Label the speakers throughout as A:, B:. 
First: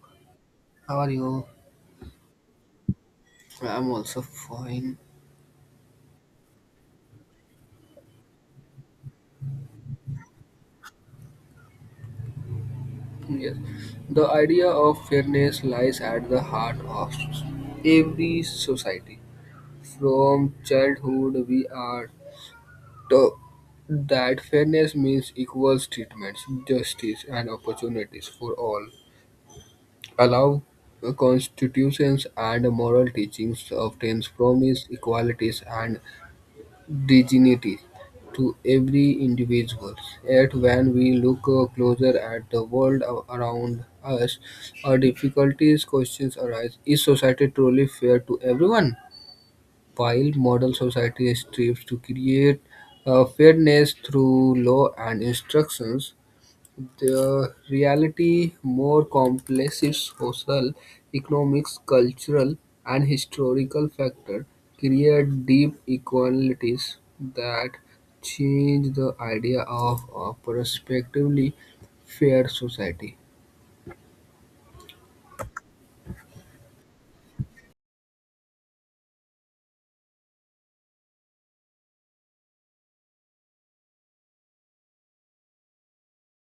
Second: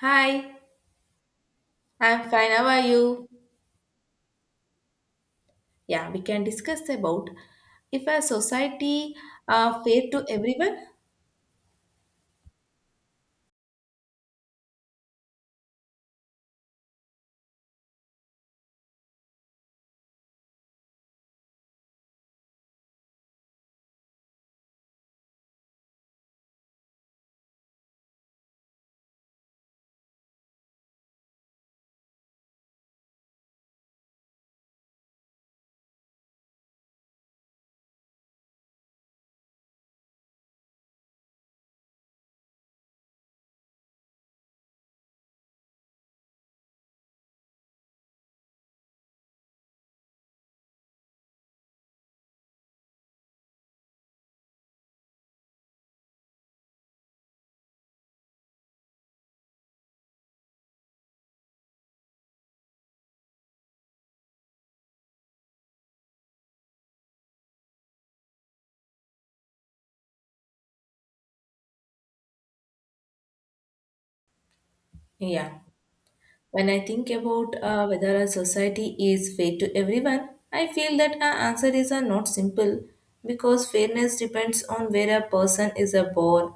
A: Hi,
B: How are you?
A: I'm fine. How are you?
B: I'm also fine.
A: Yeah, we can discuss about if a society fair to everyone.
B: Yes. The idea of fairness lies at the heart of every society. From childhood, we are taught that fairness means equal treatments, justice, and opportunities for all. Allow constitutions and moral teachings often promise equalities and dignity to every individual. Yet, when we look closer at the world around us, our difficulties questions arise. Is society truly fair to everyone? While modern society strives to create fairness through law and instructions, the reality more complex is social, economic, cultural, and historical factors create deep inequalities that change the idea of a prospectively fair society.
A: Yeah, when I think about whether a society is fair to everyone, I feel that our answer is not simple because fairness depends on where a person is born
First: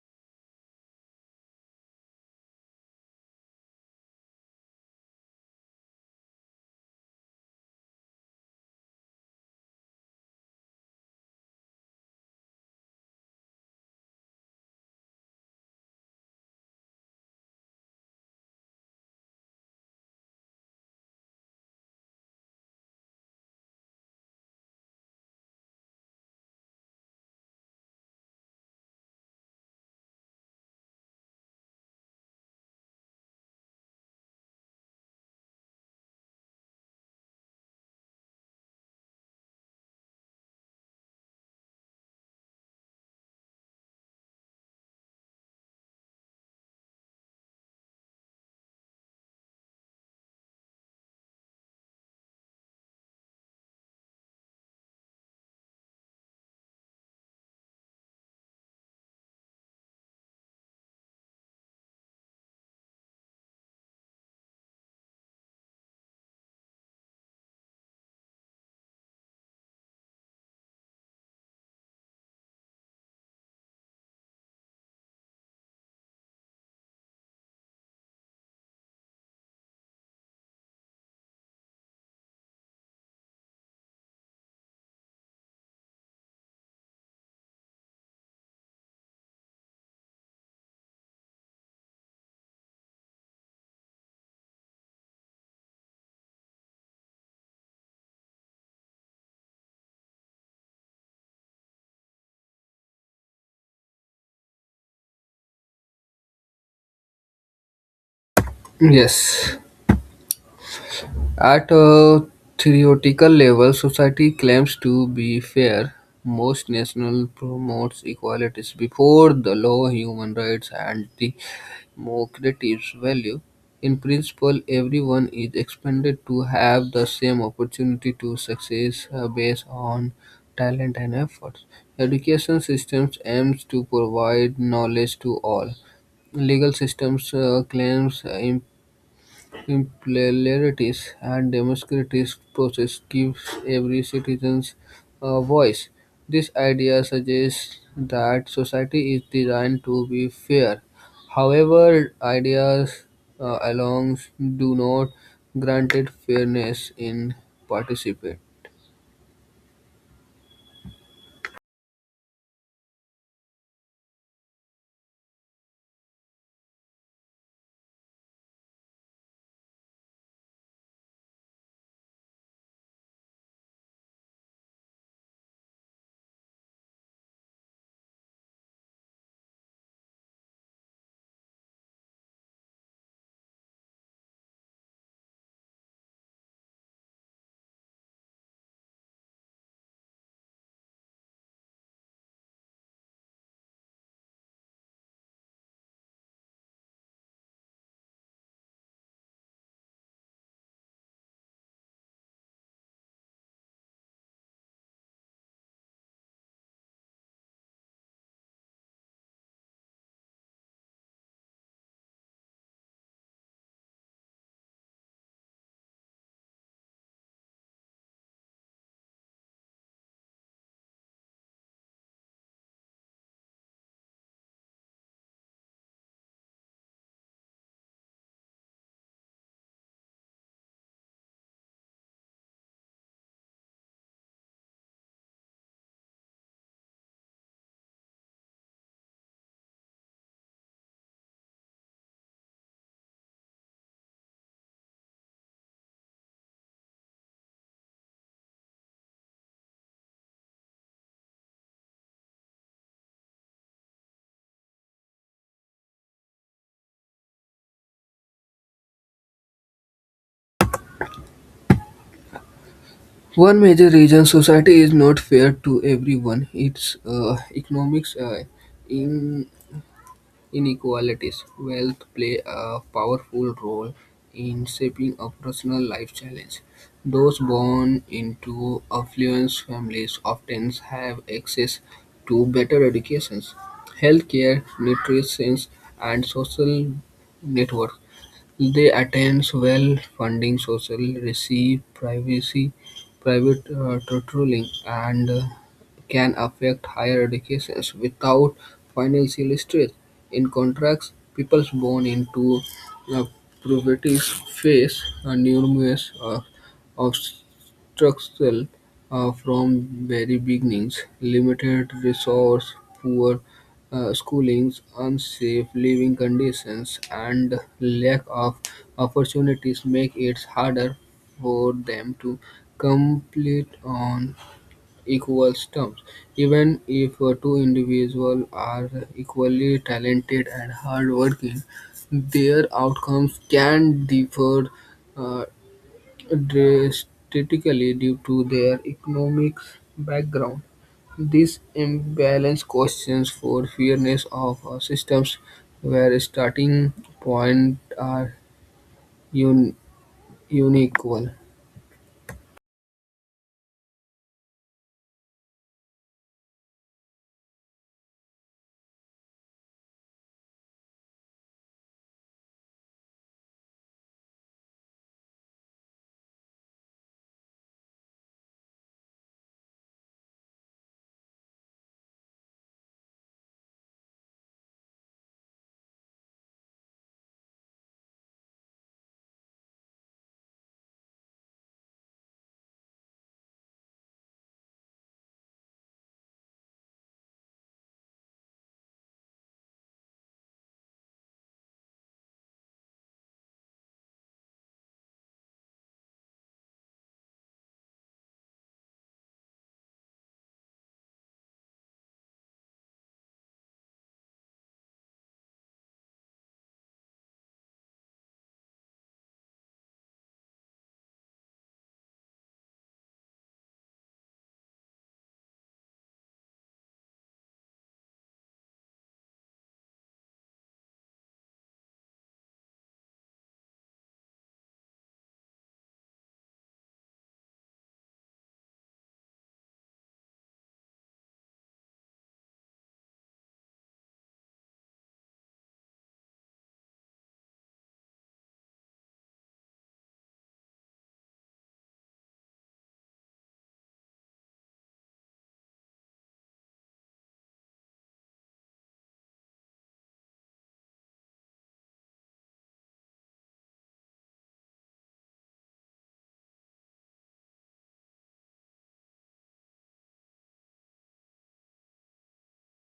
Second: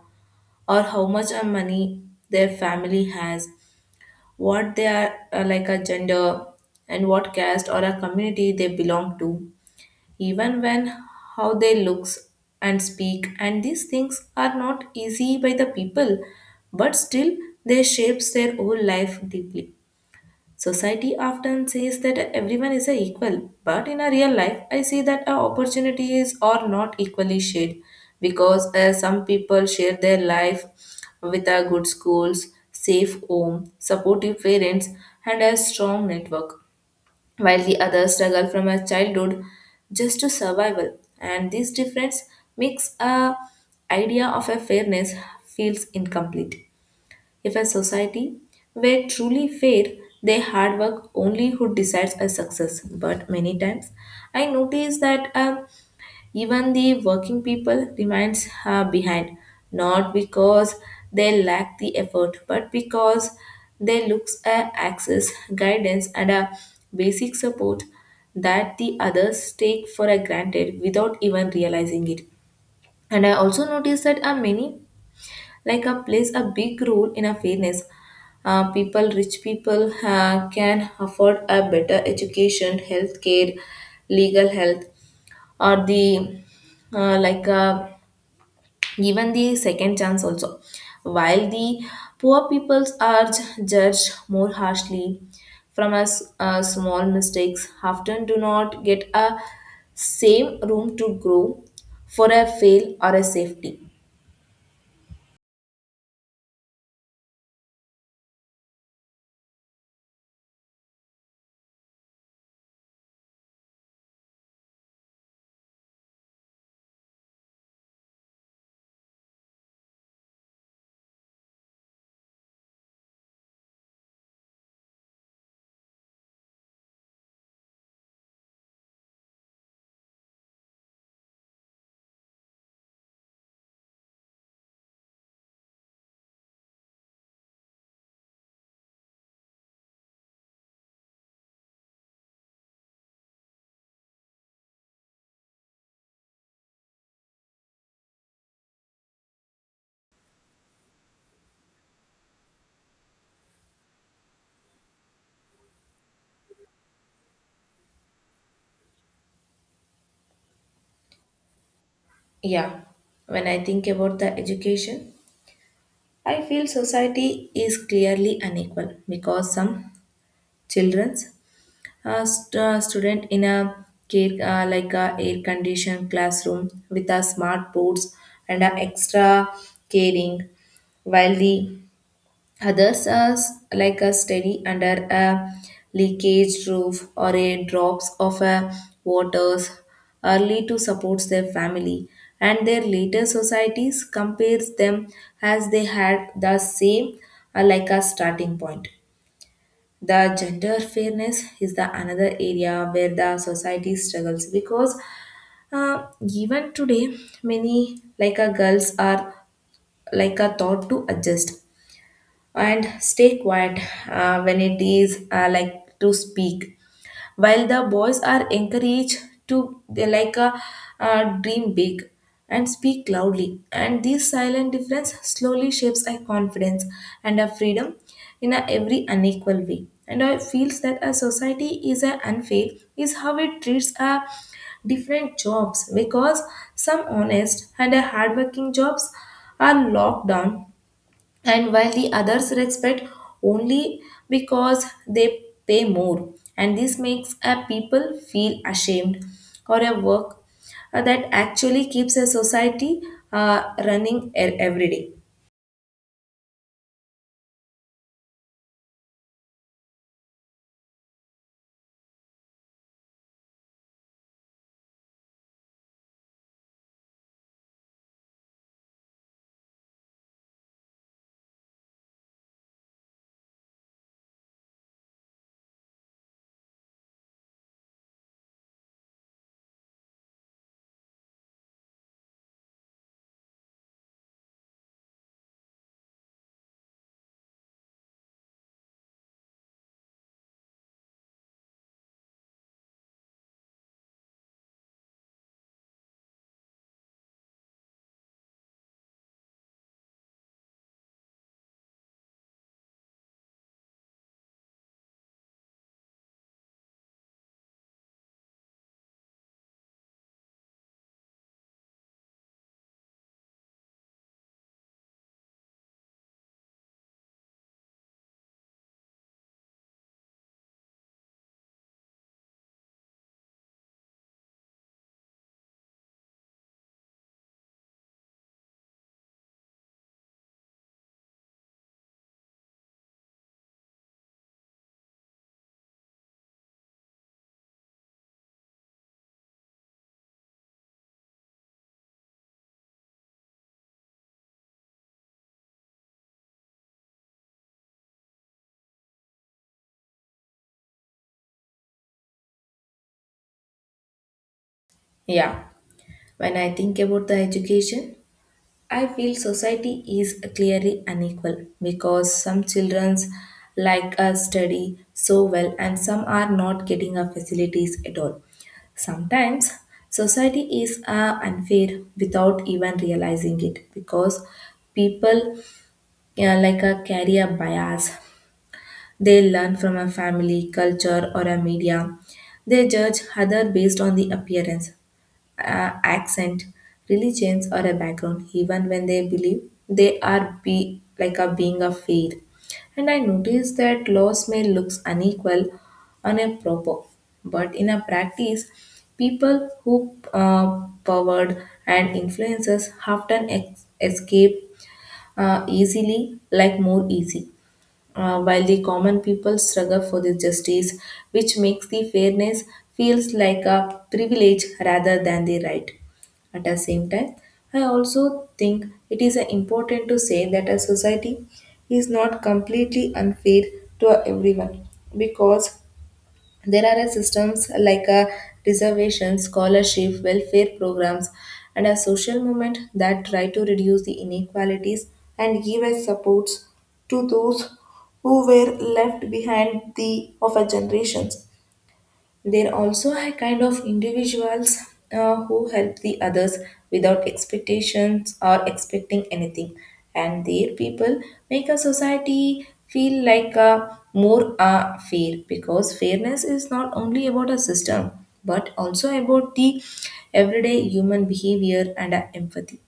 A: or how much money their family has, what they are like a gender, and what caste or a community they belong to. Even when how they looks and speak and these things are not easy by the people but still they shapes their whole life deeply society often says that everyone is a equal but in a real life I see that our opportunities are not equally shared because some people share their life with a good schools safe home supportive parents and a strong network while the others struggle from a childhood just to survival and this difference makes a idea of a fairness feels incomplete if a society were truly fair they hard work only who decides a success but many times I notice that even the working people remains her behind, not because they lack the effort, but because they look at access, guidance, and a basic support that the others take for a granted without even realizing it. And I also noticed that a many like a plays a big role in a fairness. People, rich people, can afford a better education, healthcare, legal health, or the uh, like uh, given the second chance also while the poor peoples are judged more harshly from us small mistakes often do not get a same room to grow for a fail or a safety
B: Yes. At a theoretical level, society claims to be fair. Most national promotes equalities before the law, human rights, and the democratic value, in principle everyone is expected to have the same opportunity to success based on talent and efforts. Education systems aims to provide knowledge to all. Legal systems claims pluralities and democratic process gives every citizen a voice. This idea suggests that society is designed to be fair. However, ideas alone do not grant it fairness in participate.
A: yeah when I think about the education I feel society is clearly unequal because some children a student in a care, like a air conditioned classroom with a smart boards and a extra caring, while the others are like a study under a leakage roof or a drops of a waters early to support their family and their later societies compares them as they had the same like a starting point the gender fairness is the another area where the society struggles because even today many like a girls are like a thought to adjust and stay quiet when it is like to speak while the boys are encouraged to they like dream big and speak loudly and this silent difference slowly shapes our confidence and our freedom in a every unequal way and I feels that a society is a unfair is how it treats a different jobs because some honest and a hardworking jobs are locked down and while the others respect only because they pay more and this makes a people feel ashamed or a work that actually keeps a society uh, running e- every day
B: One major reason society is not fair to everyone is economics inequalities. Wealth play a powerful role in shaping a personal life challenge. Those born into affluent families often have access to better educations, healthcare, nutrition, and social networks. They attends well-funding social receive privacy, private tutoring, and can affect higher educations without financial stress. In contrast, people born into uh, poverty face numerous obstacles from very beginnings, limited resource, poor schooling's unsafe living conditions and lack of opportunities make it harder for them to compete on equal terms. Even if two individuals are equally talented and hardworking, their outcomes can differ uh, drastically due to their economic background, this imbalance questions for fairness of our systems where starting point are un- unequal.
A: yeah when I think about the education I feel society is clearly unequal because some children like us study so well and some are not getting our facilities at all. Sometimes society is unfair without even realizing it because people like a carry a bias. They learn from a family, culture, or a media. They judge other based on the appearance uh, accent, religions, or a background, even when they believe they are be like a being a fair. And I notice that laws may looks unequal on a proper, but in a practice, people who powered and influences often escape easily, like more easy while the common people struggle for the justice, which makes the fairness feels like a privilege rather than the right. At the same time, I also think it is important to say that a society is not completely unfair to everyone because there are a systems like a reservation, scholarship, welfare programs, and a social movement that try to reduce the inequalities and give a supports to those who were left behind the of a generations. There also are kind of individuals who help the others without expectations or expecting anything, and their people make a society feel like a more fair because fairness is not only about a system but also about the everyday human behavior and empathy.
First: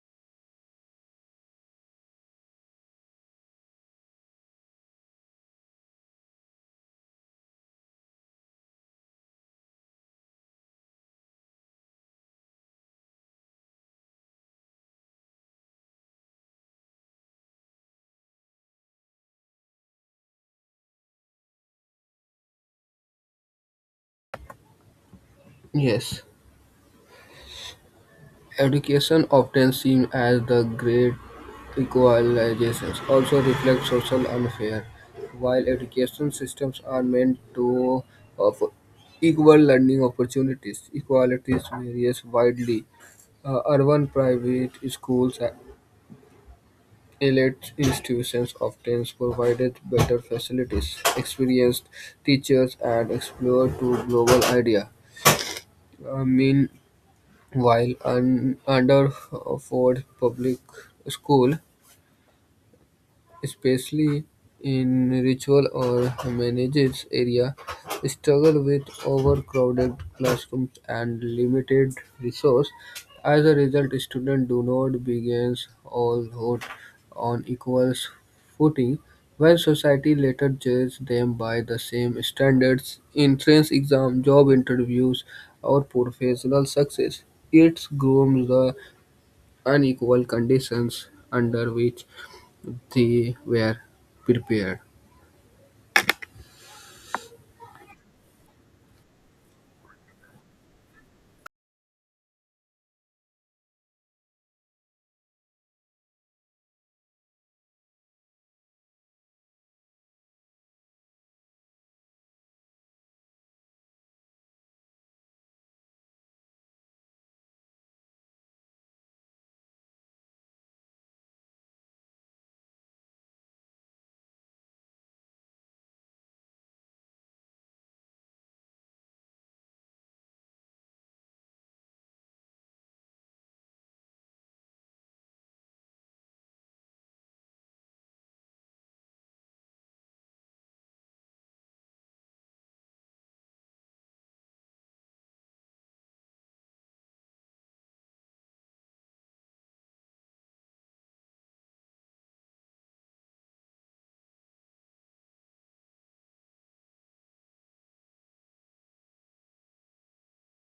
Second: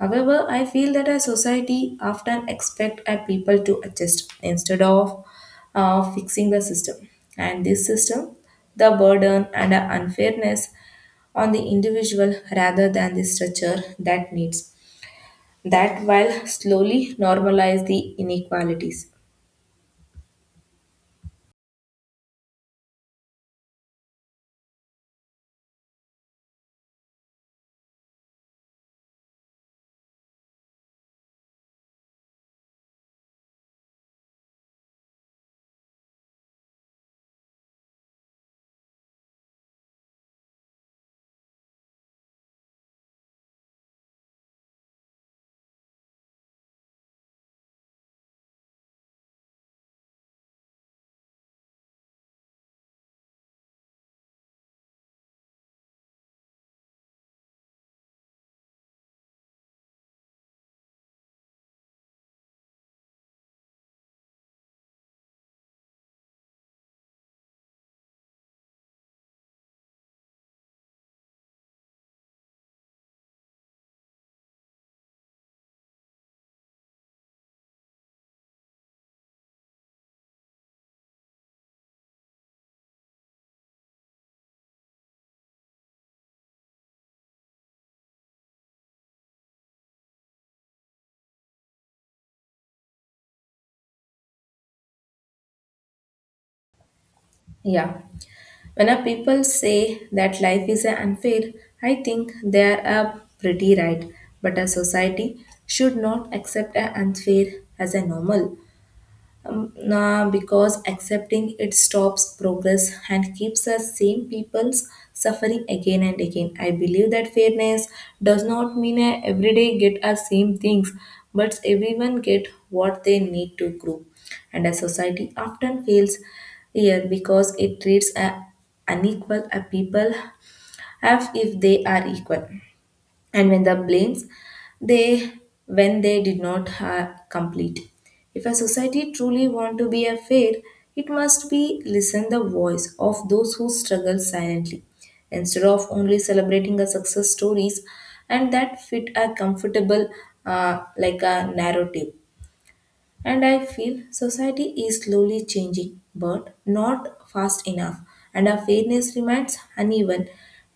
A: However, I feel that our society often expect our people to adjust instead of fixing the system. And this system, the burden and the unfairness on the individual rather than the structure that needs that while slowly normalize the inequalities.
B: Yes, education often seen as the great equalization also reflects social unfair. While education systems are meant to offer equal learning opportunities, equalities varies widely. Urban private schools and elite institutions often provided better facilities, experienced teachers, and exposure to global idea. Meanwhile, underfunded public school especially in ritual or humanities area, struggle with overcrowded classrooms and limited resource. As a result, students do not begin all out on equal footing, while society later judges them by the same standards in entrance exam, job interviews, or professional success. It grooms the unequal conditions under which they were prepared.
A: Yeah. When a people say that life is unfair, I think they are a pretty right. But a society should not accept a unfair as a normal. Nah, because accepting it stops progress and keeps the same people's suffering again and again. I believe that fairness does not mean I every day get our same things, but everyone get what they need to grow. And a society often fails here because it treats a unequal a people as if they are equal and when the blames they when they did not ha- complete if a society truly want to be a fair it must be listen the voice of those who struggle silently instead of only celebrating the success stories and that fit a comfortable like a narrative and I feel society is slowly changing, but not fast enough. And our fairness remains uneven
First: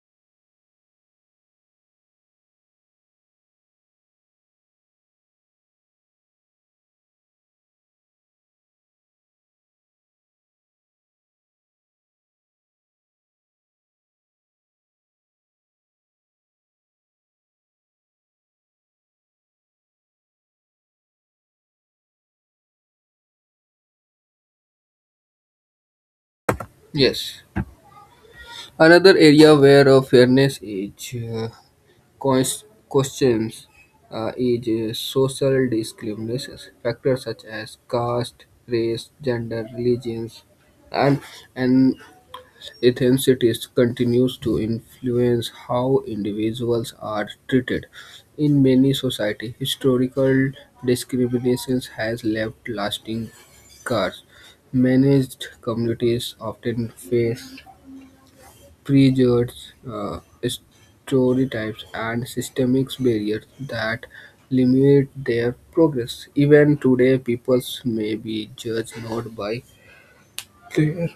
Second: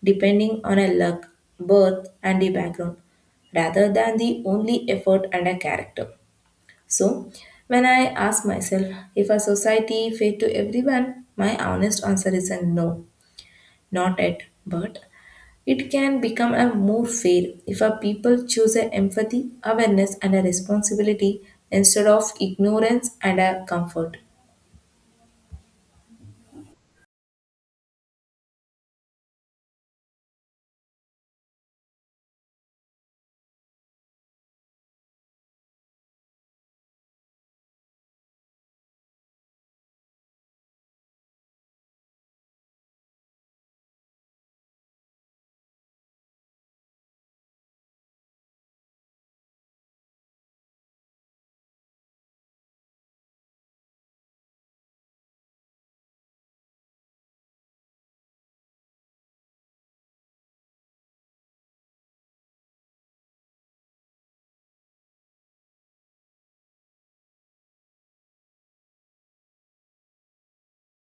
A: depending on a luck, birth, and the background, rather than the only effort and a character. So, when I ask myself if a society fair to everyone, my honest answer is a no, not yet, but it can become a more fair if our people choose a empathy, awareness, and a responsibility instead of ignorance and a comfort.
B: Yes. Another area where fairness is questions is social discrimination. Factors such as caste, race, gender, religions, and, and ethnicity continues to influence how individuals are treated. In many societies, historical discrimination has left lasting scars. Managed communities often face prejudged stereotypes and systemic barriers that limit their progress. Even today, peoples may be judged not by their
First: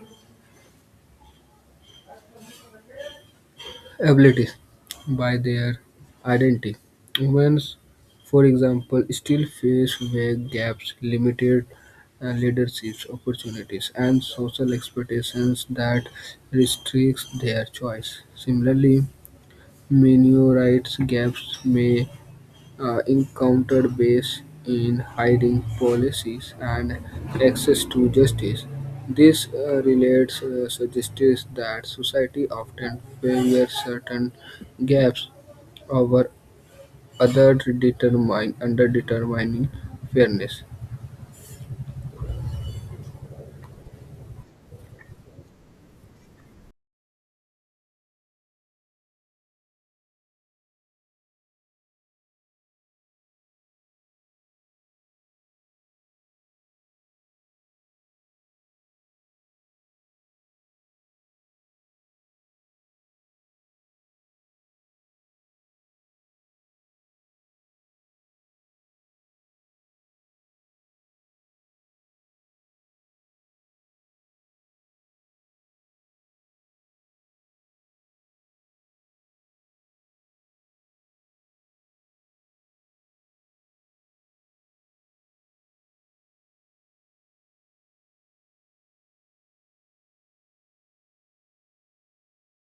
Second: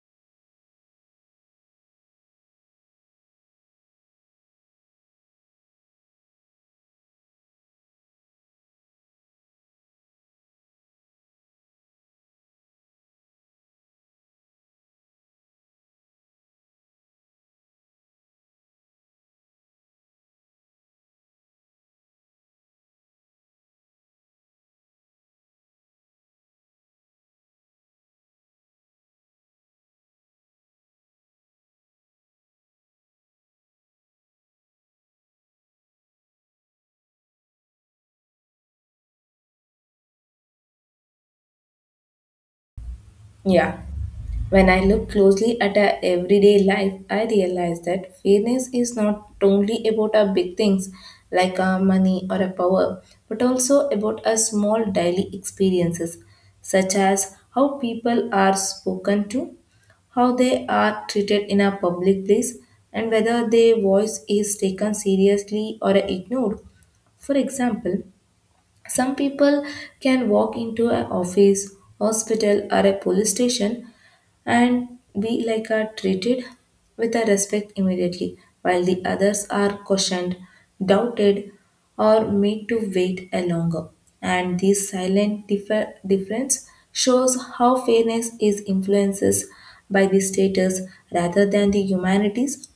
B: abilities by their identity. Humans, for example, still face vague gaps, limited leadership opportunities, and social expectations that restricts their choice. Similarly, minority rights gaps may encountered base in hiring policies and access to justice. This relates suggests that society often favors certain gaps over other determine under determining fairness.
A: Yeah. When I look closely at our everyday life, I realize that fairness is not only about our big things like our money or our power, but also about our small daily experiences, such as how people are spoken to, how they are treated in a public place, and whether their voice is taken seriously or ignored. For example, some people can walk into an office, hospital, or a police station and be like are treated with a respect immediately, while the others are cautioned, doubted, or made to wait a longer. And this silent difference shows how fairness is influences by the status rather than the humanities.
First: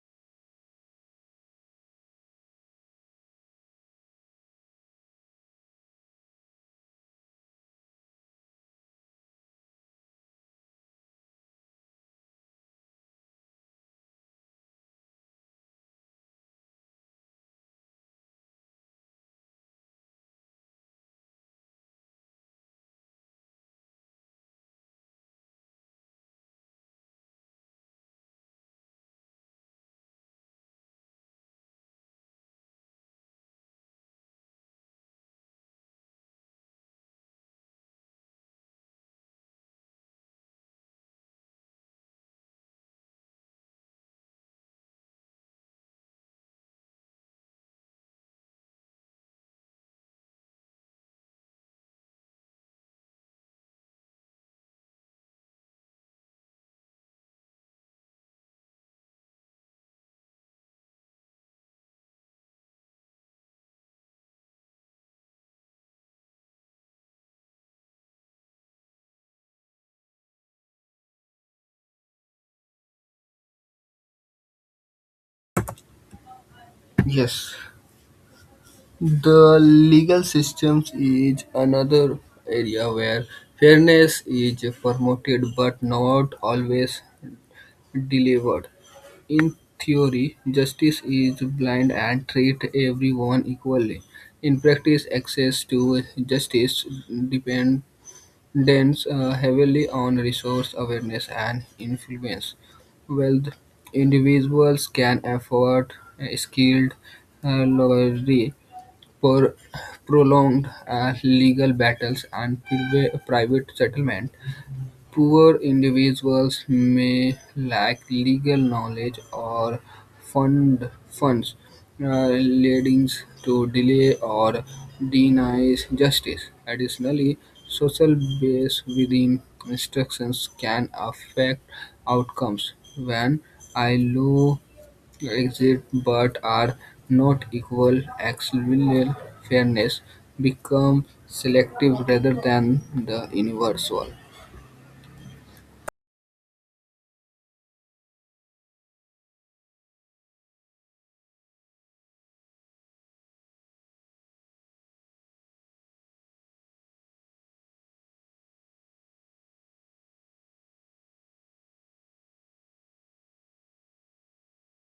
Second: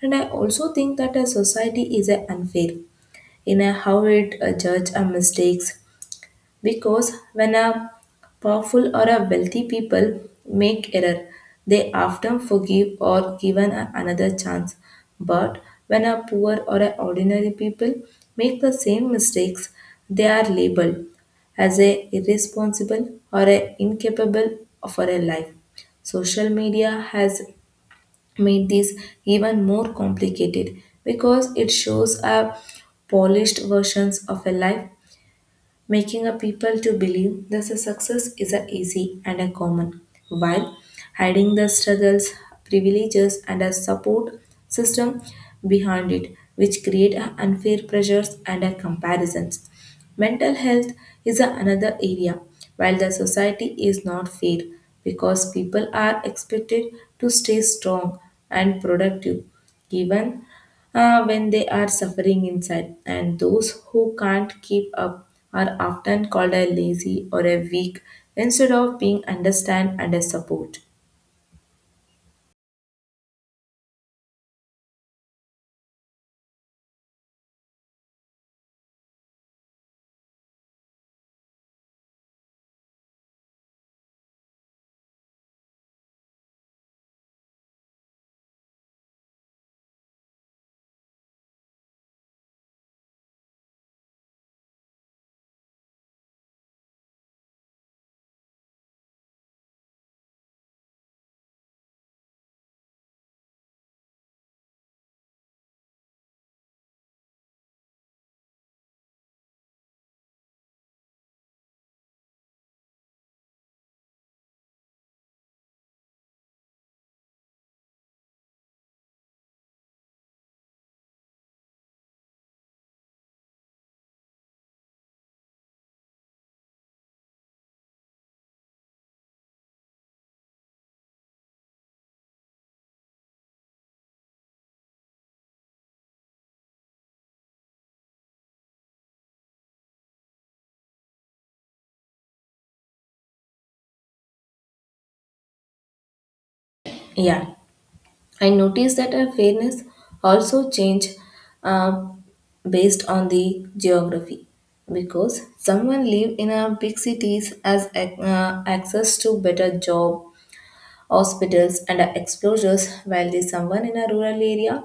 A: And I also think that a society is a unfair in a how it judge our mistakes because when a powerful or a wealthy people make error, they often forgive or another chance. But when a poor or a ordinary people make the same mistakes, they are labeled as a irresponsible or a incapable for a life. Social media has made this even more complicated because it shows a polished versions of a life making a people to believe that the success is a easy and a common, while hiding the struggles, privileges, and a support system behind it, which create a unfair pressures and a comparisons. Mental health is a another area while the society is not fair because people are expected to stay strong and productive even when they are suffering inside, and those who can't keep up are often called a lazy or a weak instead of being understand and a support.
B: Yes, the legal systems is another area where fairness is promoted but not always delivered. In theory, justice is blind and treats everyone equally. In practice, access to justice depends heavily on resource awareness and influence. Wealth individuals can afford a skilled lawyers for prolonged legal battles and private settlement. Poor individuals may lack legal knowledge or funds, leading to delay or denies justice. Additionally, social bias within instructions can affect outcomes when I low exit but are not equal actual fairness become selective rather than the universal.
A: Yeah, I noticed that our fairness also change uh, based on the geography because someone live in a big cities as access to better job hospitals, and exposures, while the someone in a rural area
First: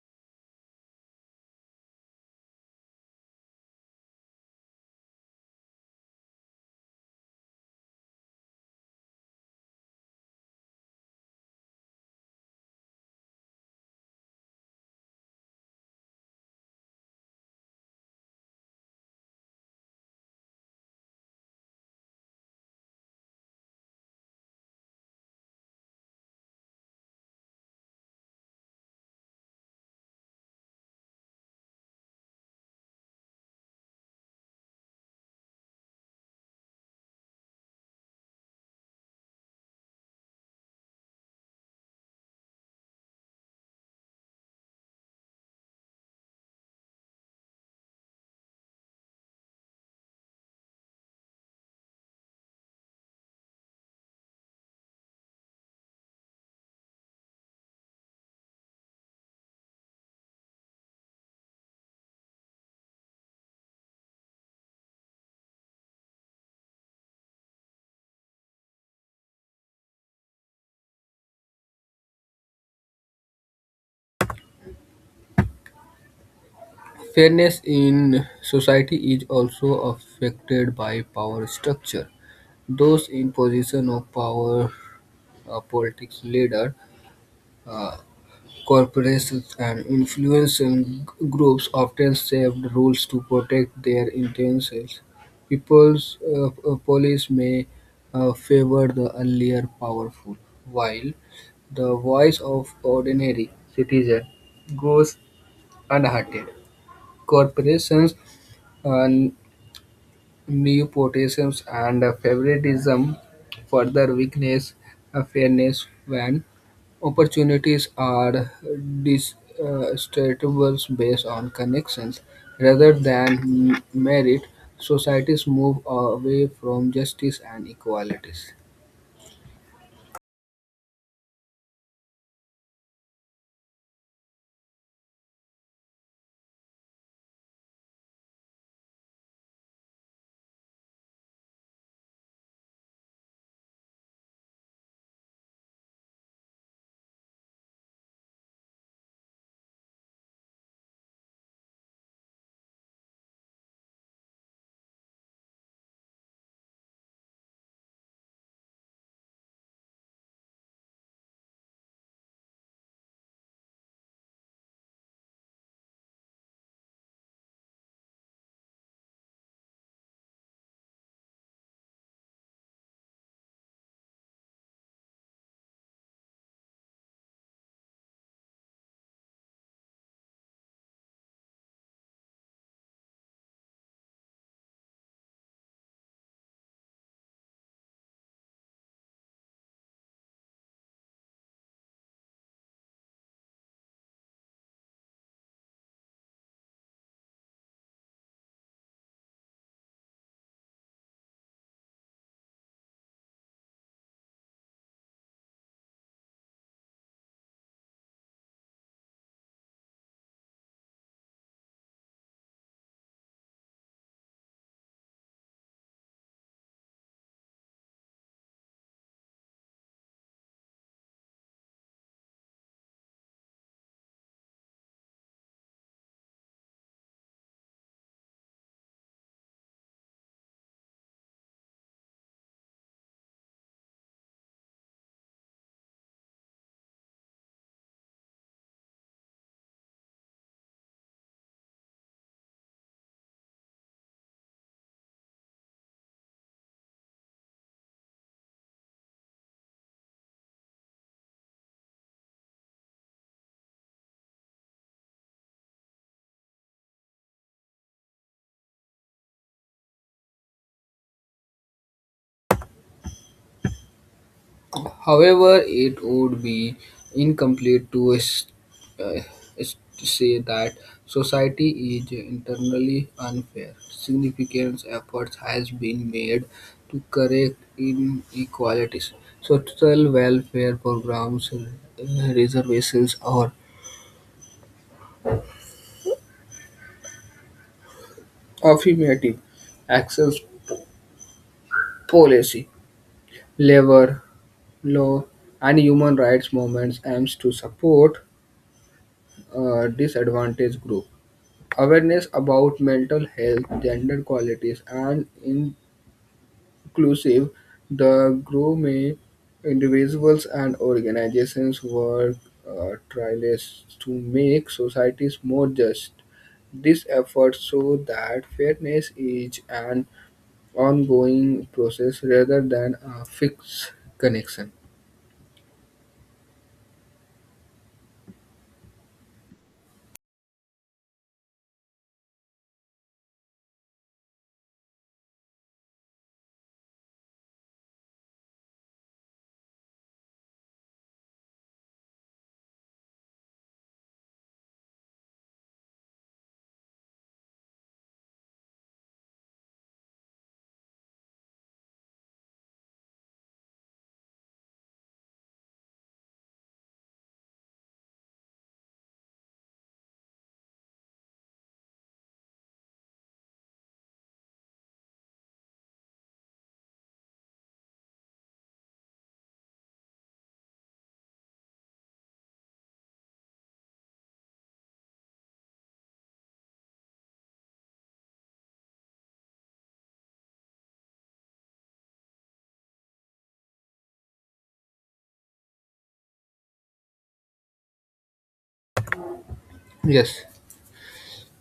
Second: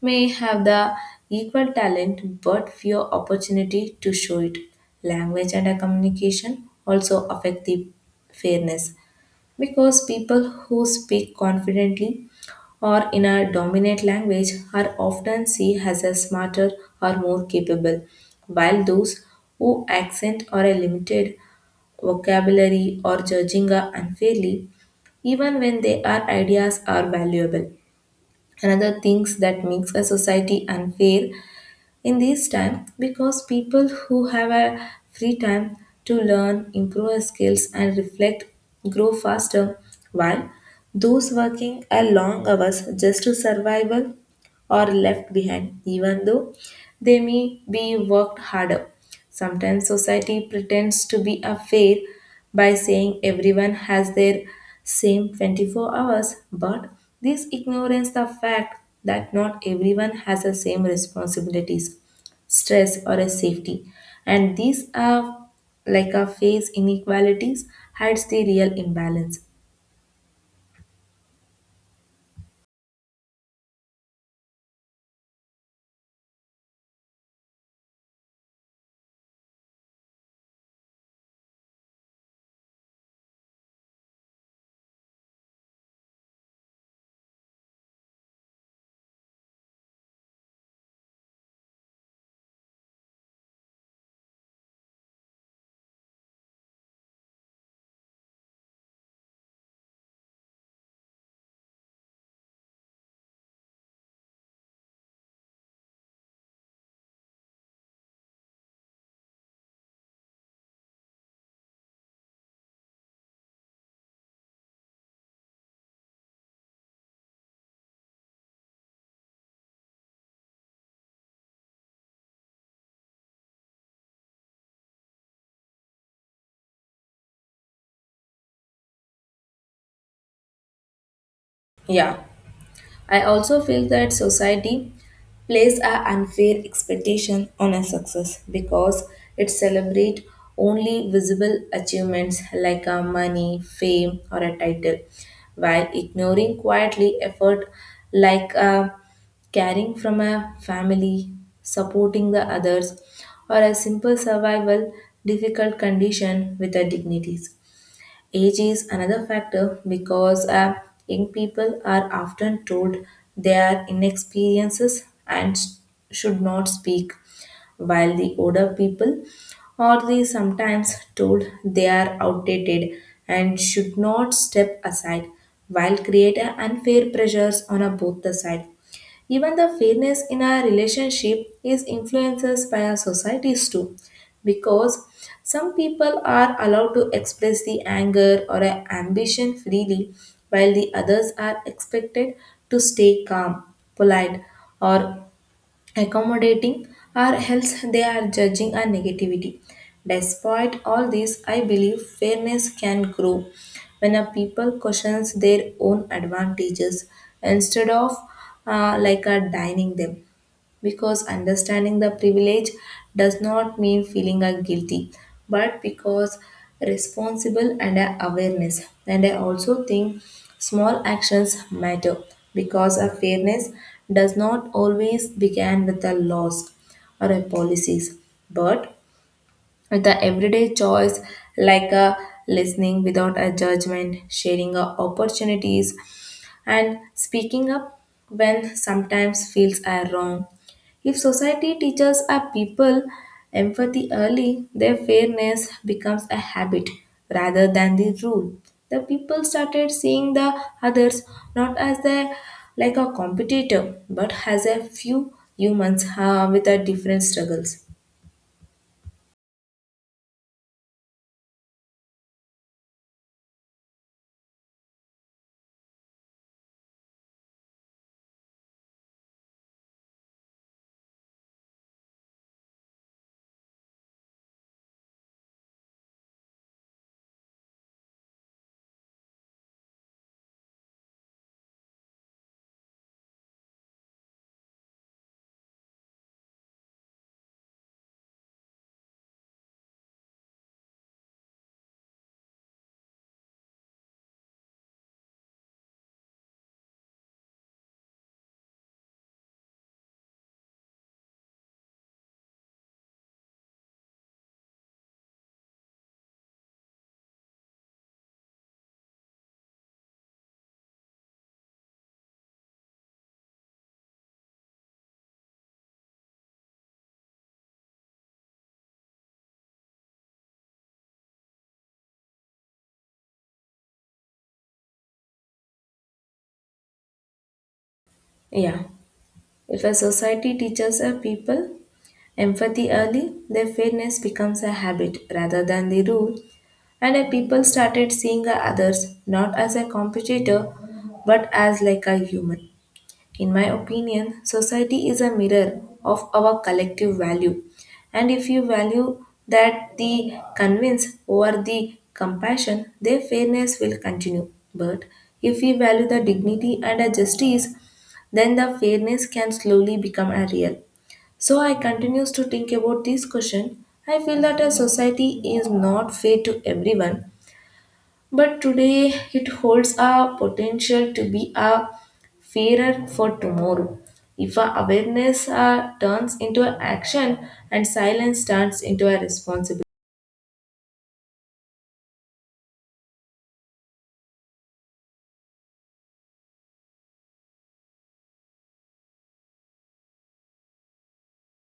A: may have the equal talent but fewer opportunity to show it. Language and communication also affect the fairness because people who speak confidently or in a dominant language are often seen as a smarter or more capable, while those who accent or are limited vocabulary, or judging are unfairly, even when their ideas are valuable. Another things that makes a society unfair in this time because people who have a free time to learn, improve their skills and reflect grow faster while those working a long hours just to survival or left behind, even though they may be worked harder. Sometimes society pretends to be a fair by saying everyone has their same 24 hours, but this ignorance the fact that not everyone has the same responsibilities, stress, or a safety. And these are like a phase inequalities hides the real imbalance.
B: Fairness in society is also affected by power structure. Those in position of power, politics leader, uh, corporations, and influencing groups often shape the rules to protect their intentions. People's police may favor the earlier powerful, while the voice of ordinary citizen goes unheard. Corporations uh, nepotism and favoritism further weakness fairness when opportunities are distributable based on connections rather than merit. Societies move away from justice and equalities.
A: Yeah. I also feel that society places an unfair expectation on a success because it celebrates only visible achievements like money, fame, or a title, while ignoring quietly effort like caring from a family, supporting the others, or a simple survival difficult condition with a dignities. Age is another factor because young people are often told they are inexperienced and should not speak, while the older people are the sometimes told they are outdated and should not step aside, while create a unfair pressures on a both the side. Even the fairness in our relationship is influences by our societies too because some people are allowed to express the anger or a ambition freely while the others are expected to stay calm polite or accommodating or else they are judging our negativity. Despite all this I believe fairness can grow when a people questions their own advantages instead of like a dining them because understanding the privilege does not mean feeling a guilty but because responsible and a awareness. And I also think small actions matter because a fairness does not always begin with a laws or a policies but the everyday choice like a listening without a judgment, sharing a opportunities, and speaking up when sometimes feels are wrong. If society teaches our people empathy early, their fairness becomes a habit rather than the rule. The people started seeing the others not as a like a competitor but as a few humans with a different struggles.
B: However, it would be incomplete to uh, say that society is internally unfair. Significant efforts has been made to correct inequalities. Social welfare programs, reservations, or affirmative actions policy, labor law, and human rights movements aims to support disadvantaged groups. Awareness about mental health, gender qualities, and inclusive the grow may individuals and organizations work tirelessly to make societies more just. This effort so that fairness is an ongoing process rather than a fixed connection.
A: Yeah. If a society teaches a people empathy early, their fairness becomes a habit rather than the rule, and a people started seeing the others not as a competitor but as like a human. In my opinion, society is a mirror of our collective value. And if you value that the convince over the compassion, their fairness will continue. But if we value the dignity and the justice, then the fairness can slowly become a real. So I continues to think about this question. I feel that a society is not fair to everyone but today it holds a potential to be a fairer for tomorrow. If our awareness turns into action and silence turns into a responsibility.
B: Yes.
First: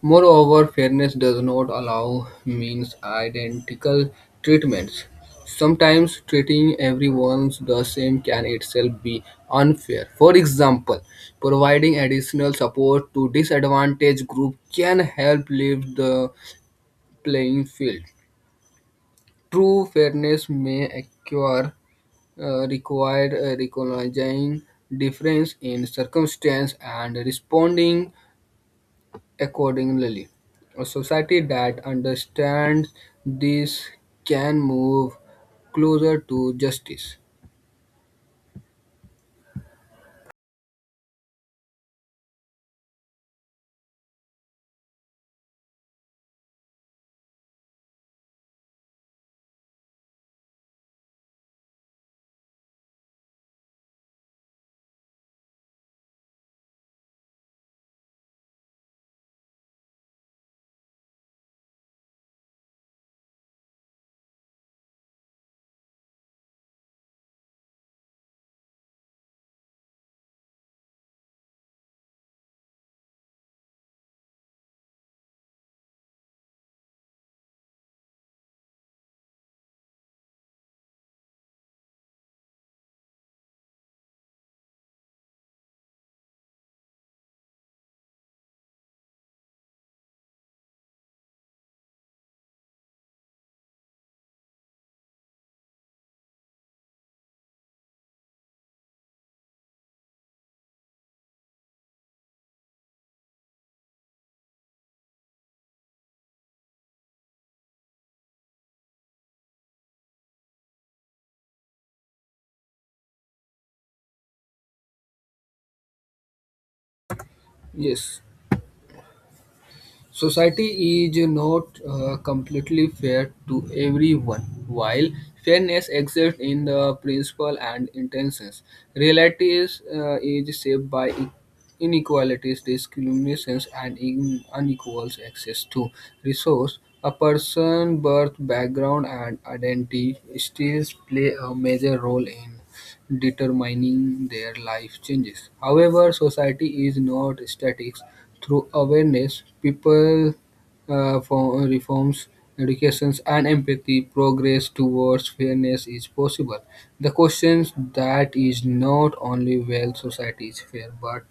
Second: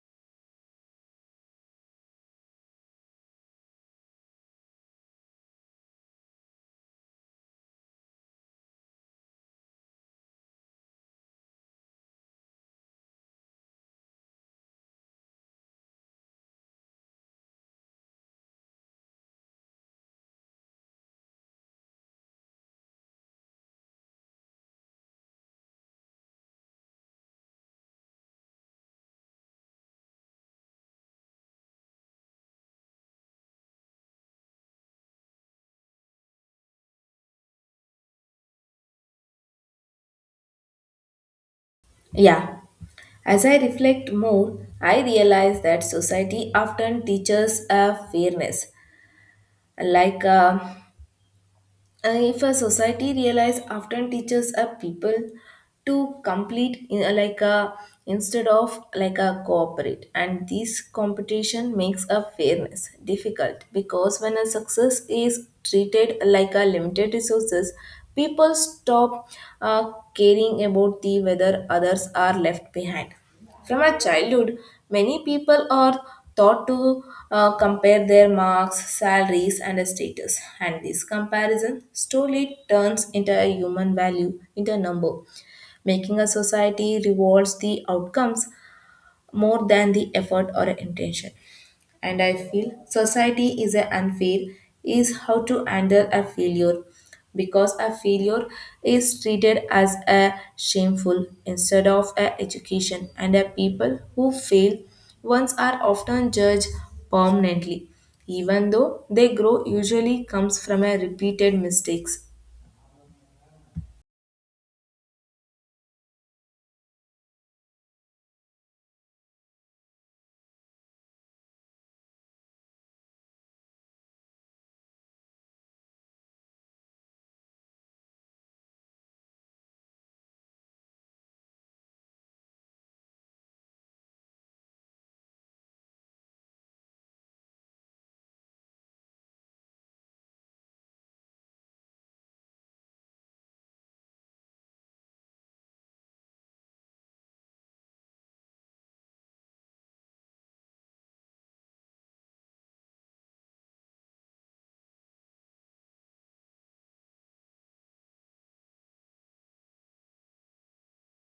B: Moreover, fairness does not allow means identical treatments. Sometimes treating everyone the same can itself be unfair. For example, providing additional support to disadvantaged group can help lift the playing field. True fairness may occur required recognizing difference in circumstance and responding accordingly, a society that understands this can move closer to justice.
A: Yeah. As I reflect more, I realize that society often teaches fairness, like if a society realize often teaches a people to complete in, like a instead of like a cooperate. And this competition makes a fairness difficult because when a success is treated like a limited resources, people stop caring about the whether others are left behind. From our childhood, many people are taught to compare their marks, salaries, and status, and this comparison slowly turns into a human value, into a number, making a society rewards the outcomes more than the effort or intention. And I feel society is a unfair is how to handle a failure because a failure is treated as a shameful instead of a education. And a people who fail once are often judged permanently even though they grow usually comes from a repeated mistakes.
B: Yes. Society is not completely fair to everyone. While fairness exists in the principle and intentions, reality is shaped by inequalities, discriminations, and unequal access to resource. A person's birth, background, and identity still play a major role in determining their life changes. However, society is not static. Through awareness, people for reforms, educations, and empathy, progress towards fairness is possible. The question that is not only whether society is fair, but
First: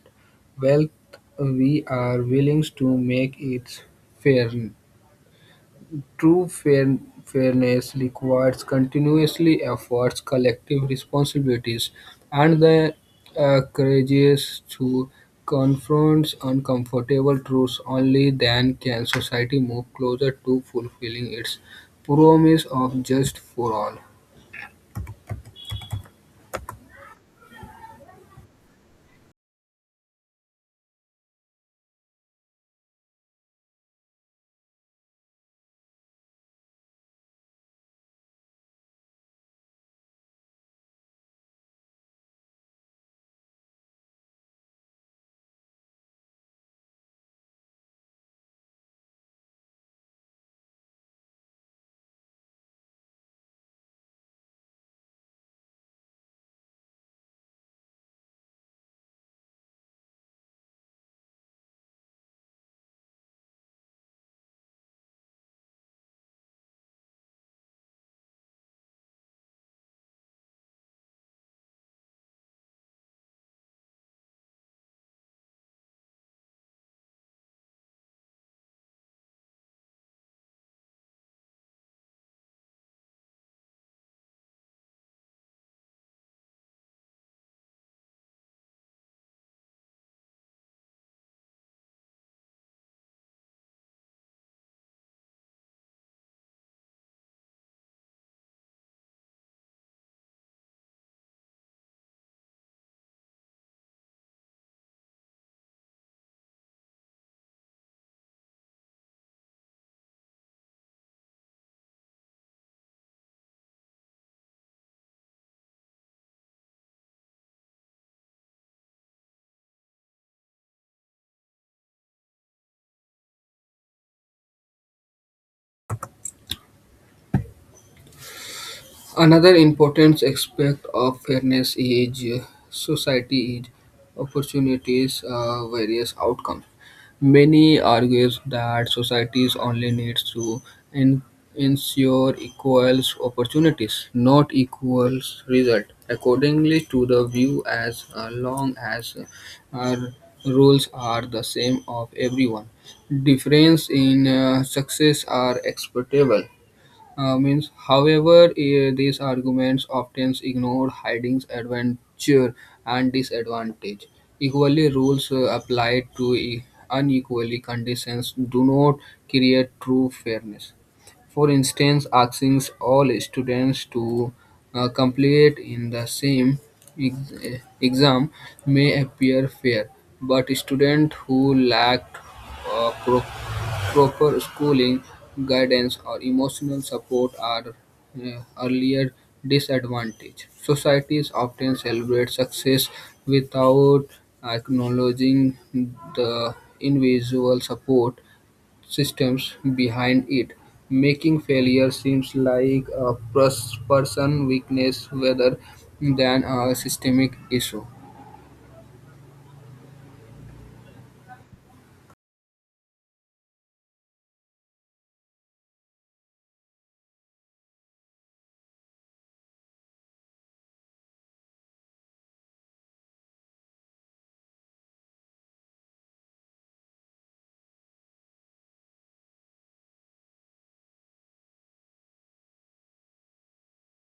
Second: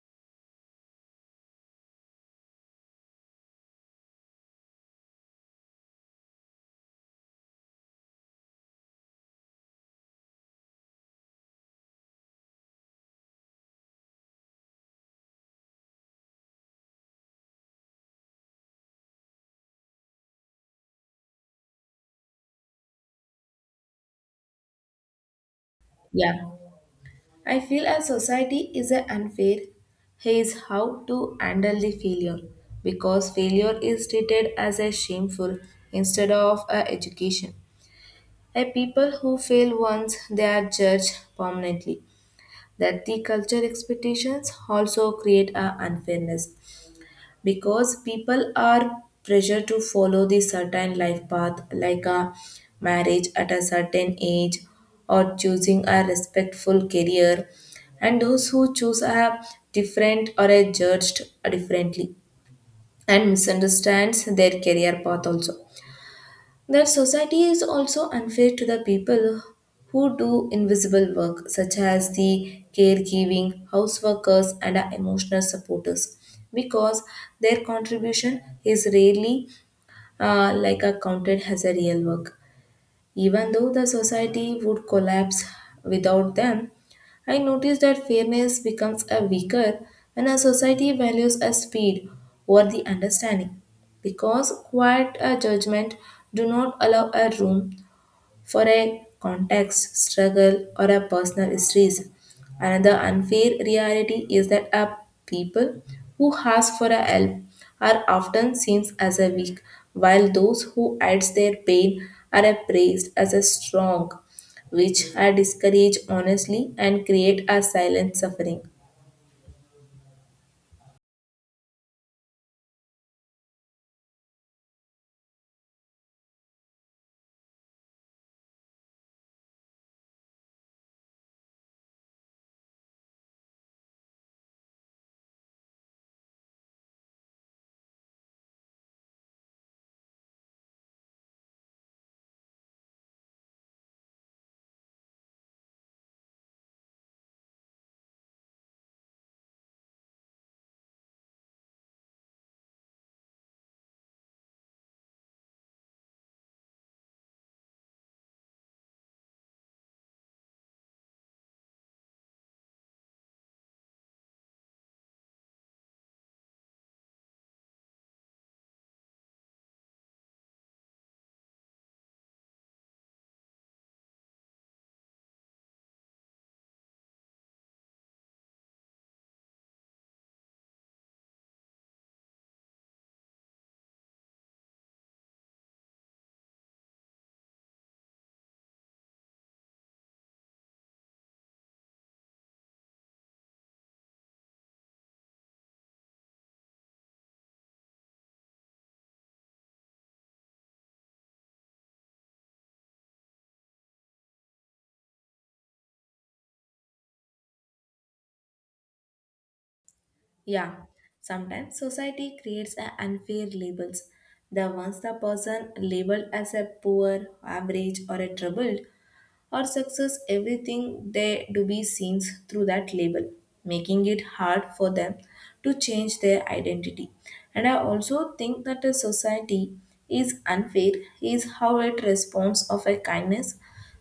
B: wealth we are willing to make it fair. True fairness requires continuously efforts, collective responsibilities, and the courage to confront uncomfortable truths. Only then can society move closer to fulfilling its promise of just for all.
A: Yeah. I feel as society is a unfair is how to handle the failure because failure is treated as a shameful instead of a education. A people who fail once they are judged permanently. That the culture expectations also create a unfairness because people are pressured to follow the certain life path like a marriage at a certain age or choosing a respectful career, and those who choose a different or are judged differently and misunderstands their career path also. That society is also unfair to the people who do invisible work, such as the caregiving, house workers, and our emotional supporters, because their contribution is rarely like accounted as a real work. Even though the society would collapse without them, I noticed that fairness becomes a weaker when a society values a speed over the understanding because quiet judgment do not allow a room for a context, struggle, or a personal stress. Another unfair reality is that a people who ask for a help are often seen as a weak, while those who hide their pain are appraised as a strong, which are discouraged honestly and create a silent suffering.
B: Another important aspect of fairness is society is opportunities various outcomes. Many argues that societies only needs to en- ensure equal opportunities, not equal result. Accordingly to the view, as long as uh, rules are the same of everyone, difference in success are acceptable. Means, however, these arguments often ignore hiding's advantage and disadvantage. Equally, rules applied to unequally conditions do not create true fairness. For instance, asking all students to complete in the same exam may appear fair, but students who lacked uh, proper schooling, guidance, or emotional support are earlier disadvantage. Societies often celebrate success without acknowledging the invisible support systems behind it, making failure seems like a person weakness rather than a systemic issue.
A: Yeah, sometimes society creates a unfair labels. The once the person labeled as a poor, average, or a troubled or success, everything they do be seen through that label, making it hard for them to change their identity. And I also think that a society is unfair is how it responds of a kindness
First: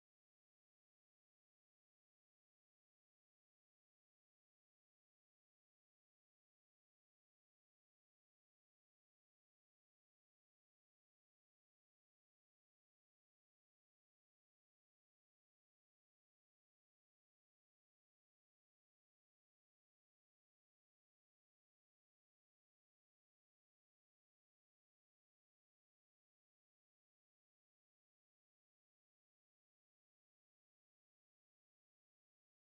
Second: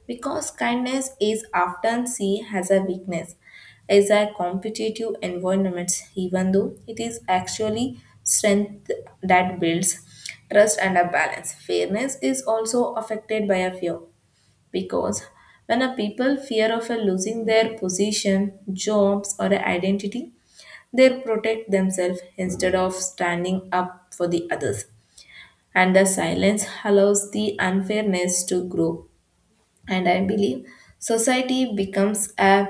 A: because kindness is often seen as a weakness as a competitive environment even though it is actually strength that builds trust and a balance. Fairness is also affected by a fear because when a people fear of a losing their position, jobs, or a identity, they protect themselves instead of standing up for the others. And the silence allows the unfairness to grow. And I believe society becomes a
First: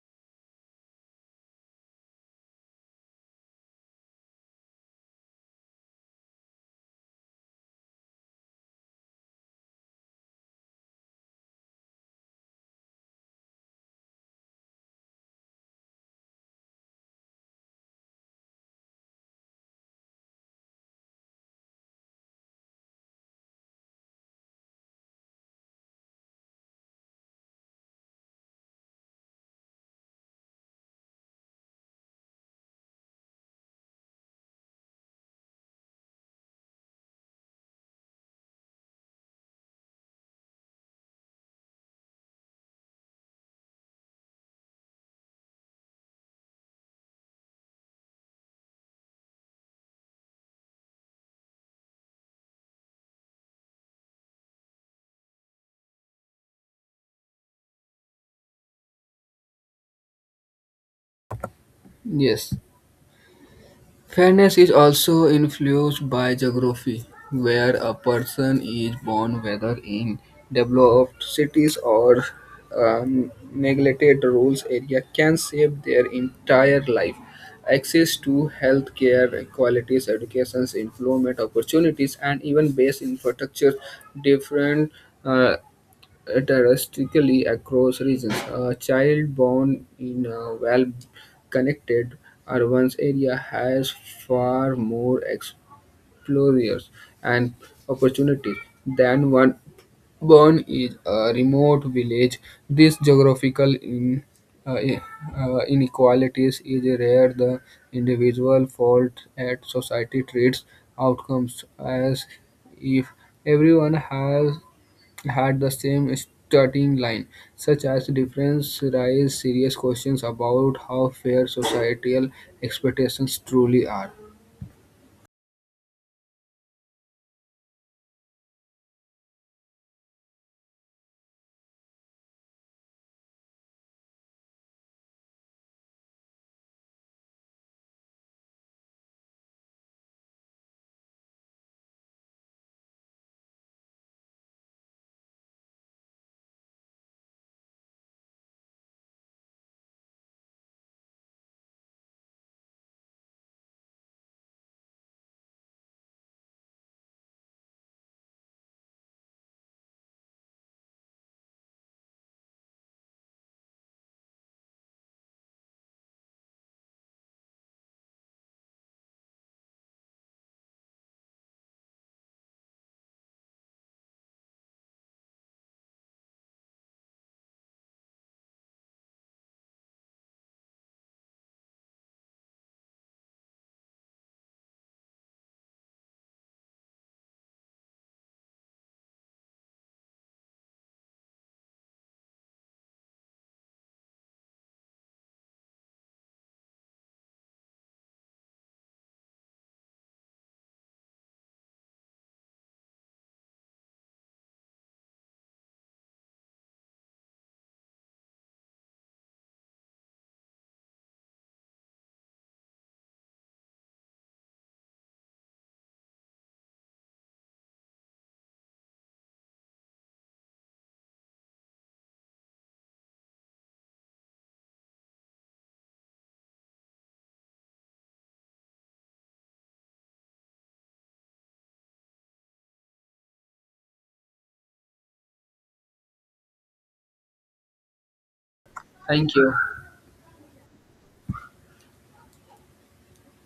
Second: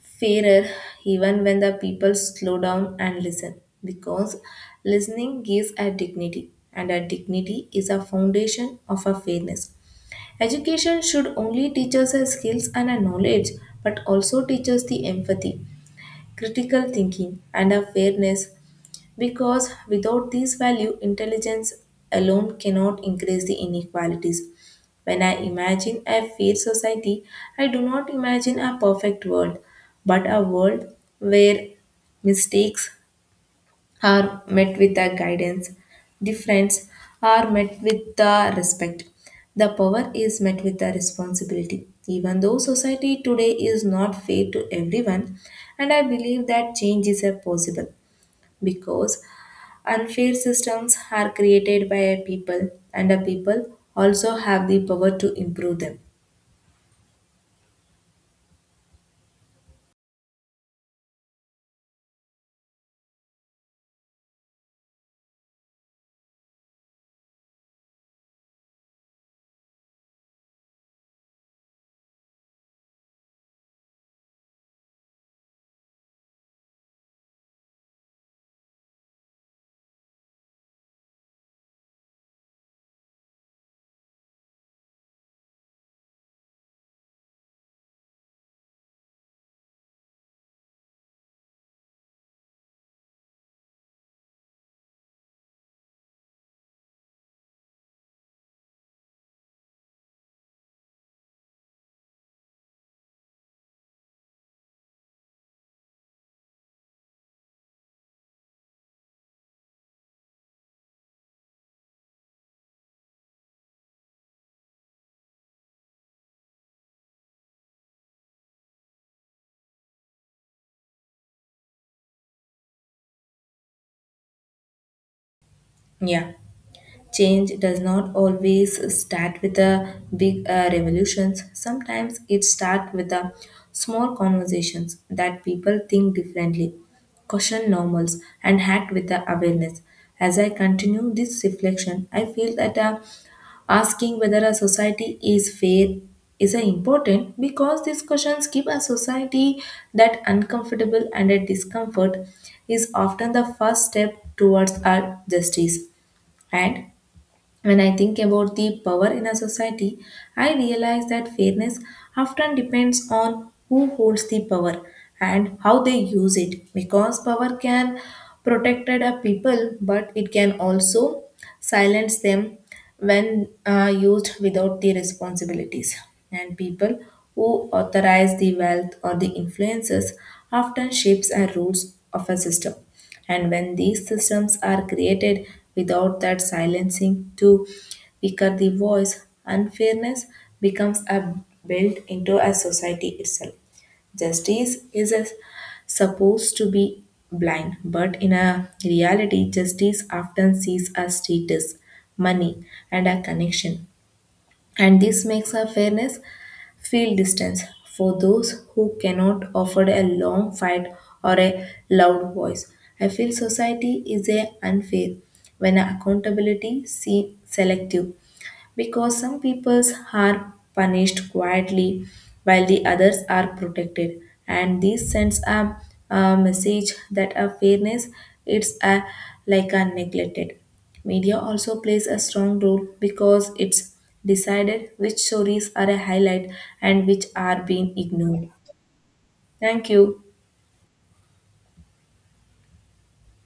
A: fairer even when the people slow down and listen because listening gives a dignity and a dignity is a foundation of a fairness. Education should only teach us our skills and our knowledge, but also teach us the empathy, critical thinking, and our fairness because without these values, intelligence alone cannot increase the inequalities. When I imagine a fair society, I do not imagine a perfect world, but a world where mistakes are met with the guidance. The friends are met with the respect. The power is met with the responsibility. Even though society today is not fair to everyone, and I believe that change is a possible because unfair systems are created by a people, and the people also have the power to improve them.
B: Yes. Fairness is also influenced by geography, where a person is born, whether in developed cities or neglected rural area, can shape their entire life. Access to healthcare, qualities, education, employment opportunities, and even base infrastructure different uh, drastically across regions. A child born in a well connected urban area has far more exposures and opportunities than one born in a remote village. This geographical uh, i- inequalities is rare. The individual fault at society treats outcomes as if everyone has had the same starting line. Such as difference raise serious questions about how fair societal expectations truly are.
A: Yeah. Change does not always start with the big revolutions. Sometimes it starts with the small conversations that people think differently, question normals, and act with the awareness. As I continue this reflection, I feel that asking whether a society is fair is important because these questions keep a society that uncomfortable and a discomfort is often the first step towards our justice. And when I think about the power in a society, I realize that fairness often depends on who holds the power and how they use it because power can protect a people but it can also silence them when used without the responsibilities. And people who authorize the wealth or the influences often shapes the rules of a system, and when these systems are created without that silencing to weaker the voice, unfairness becomes a built into a society itself. Justice is a- supposed to be blind, but in a reality, justice often sees a status, money, and a connection. And this makes a fairness feel distance for those who cannot afford a long fight or a loud voice. I feel society is a unfair when accountability seems selective because some peoples are punished quietly while the others are protected, and this sends a message that a fairness it's a like a neglected. Media also plays a strong role because it's decided which stories are a highlight and which are being ignored.
B: Thank you.
A: Thank you.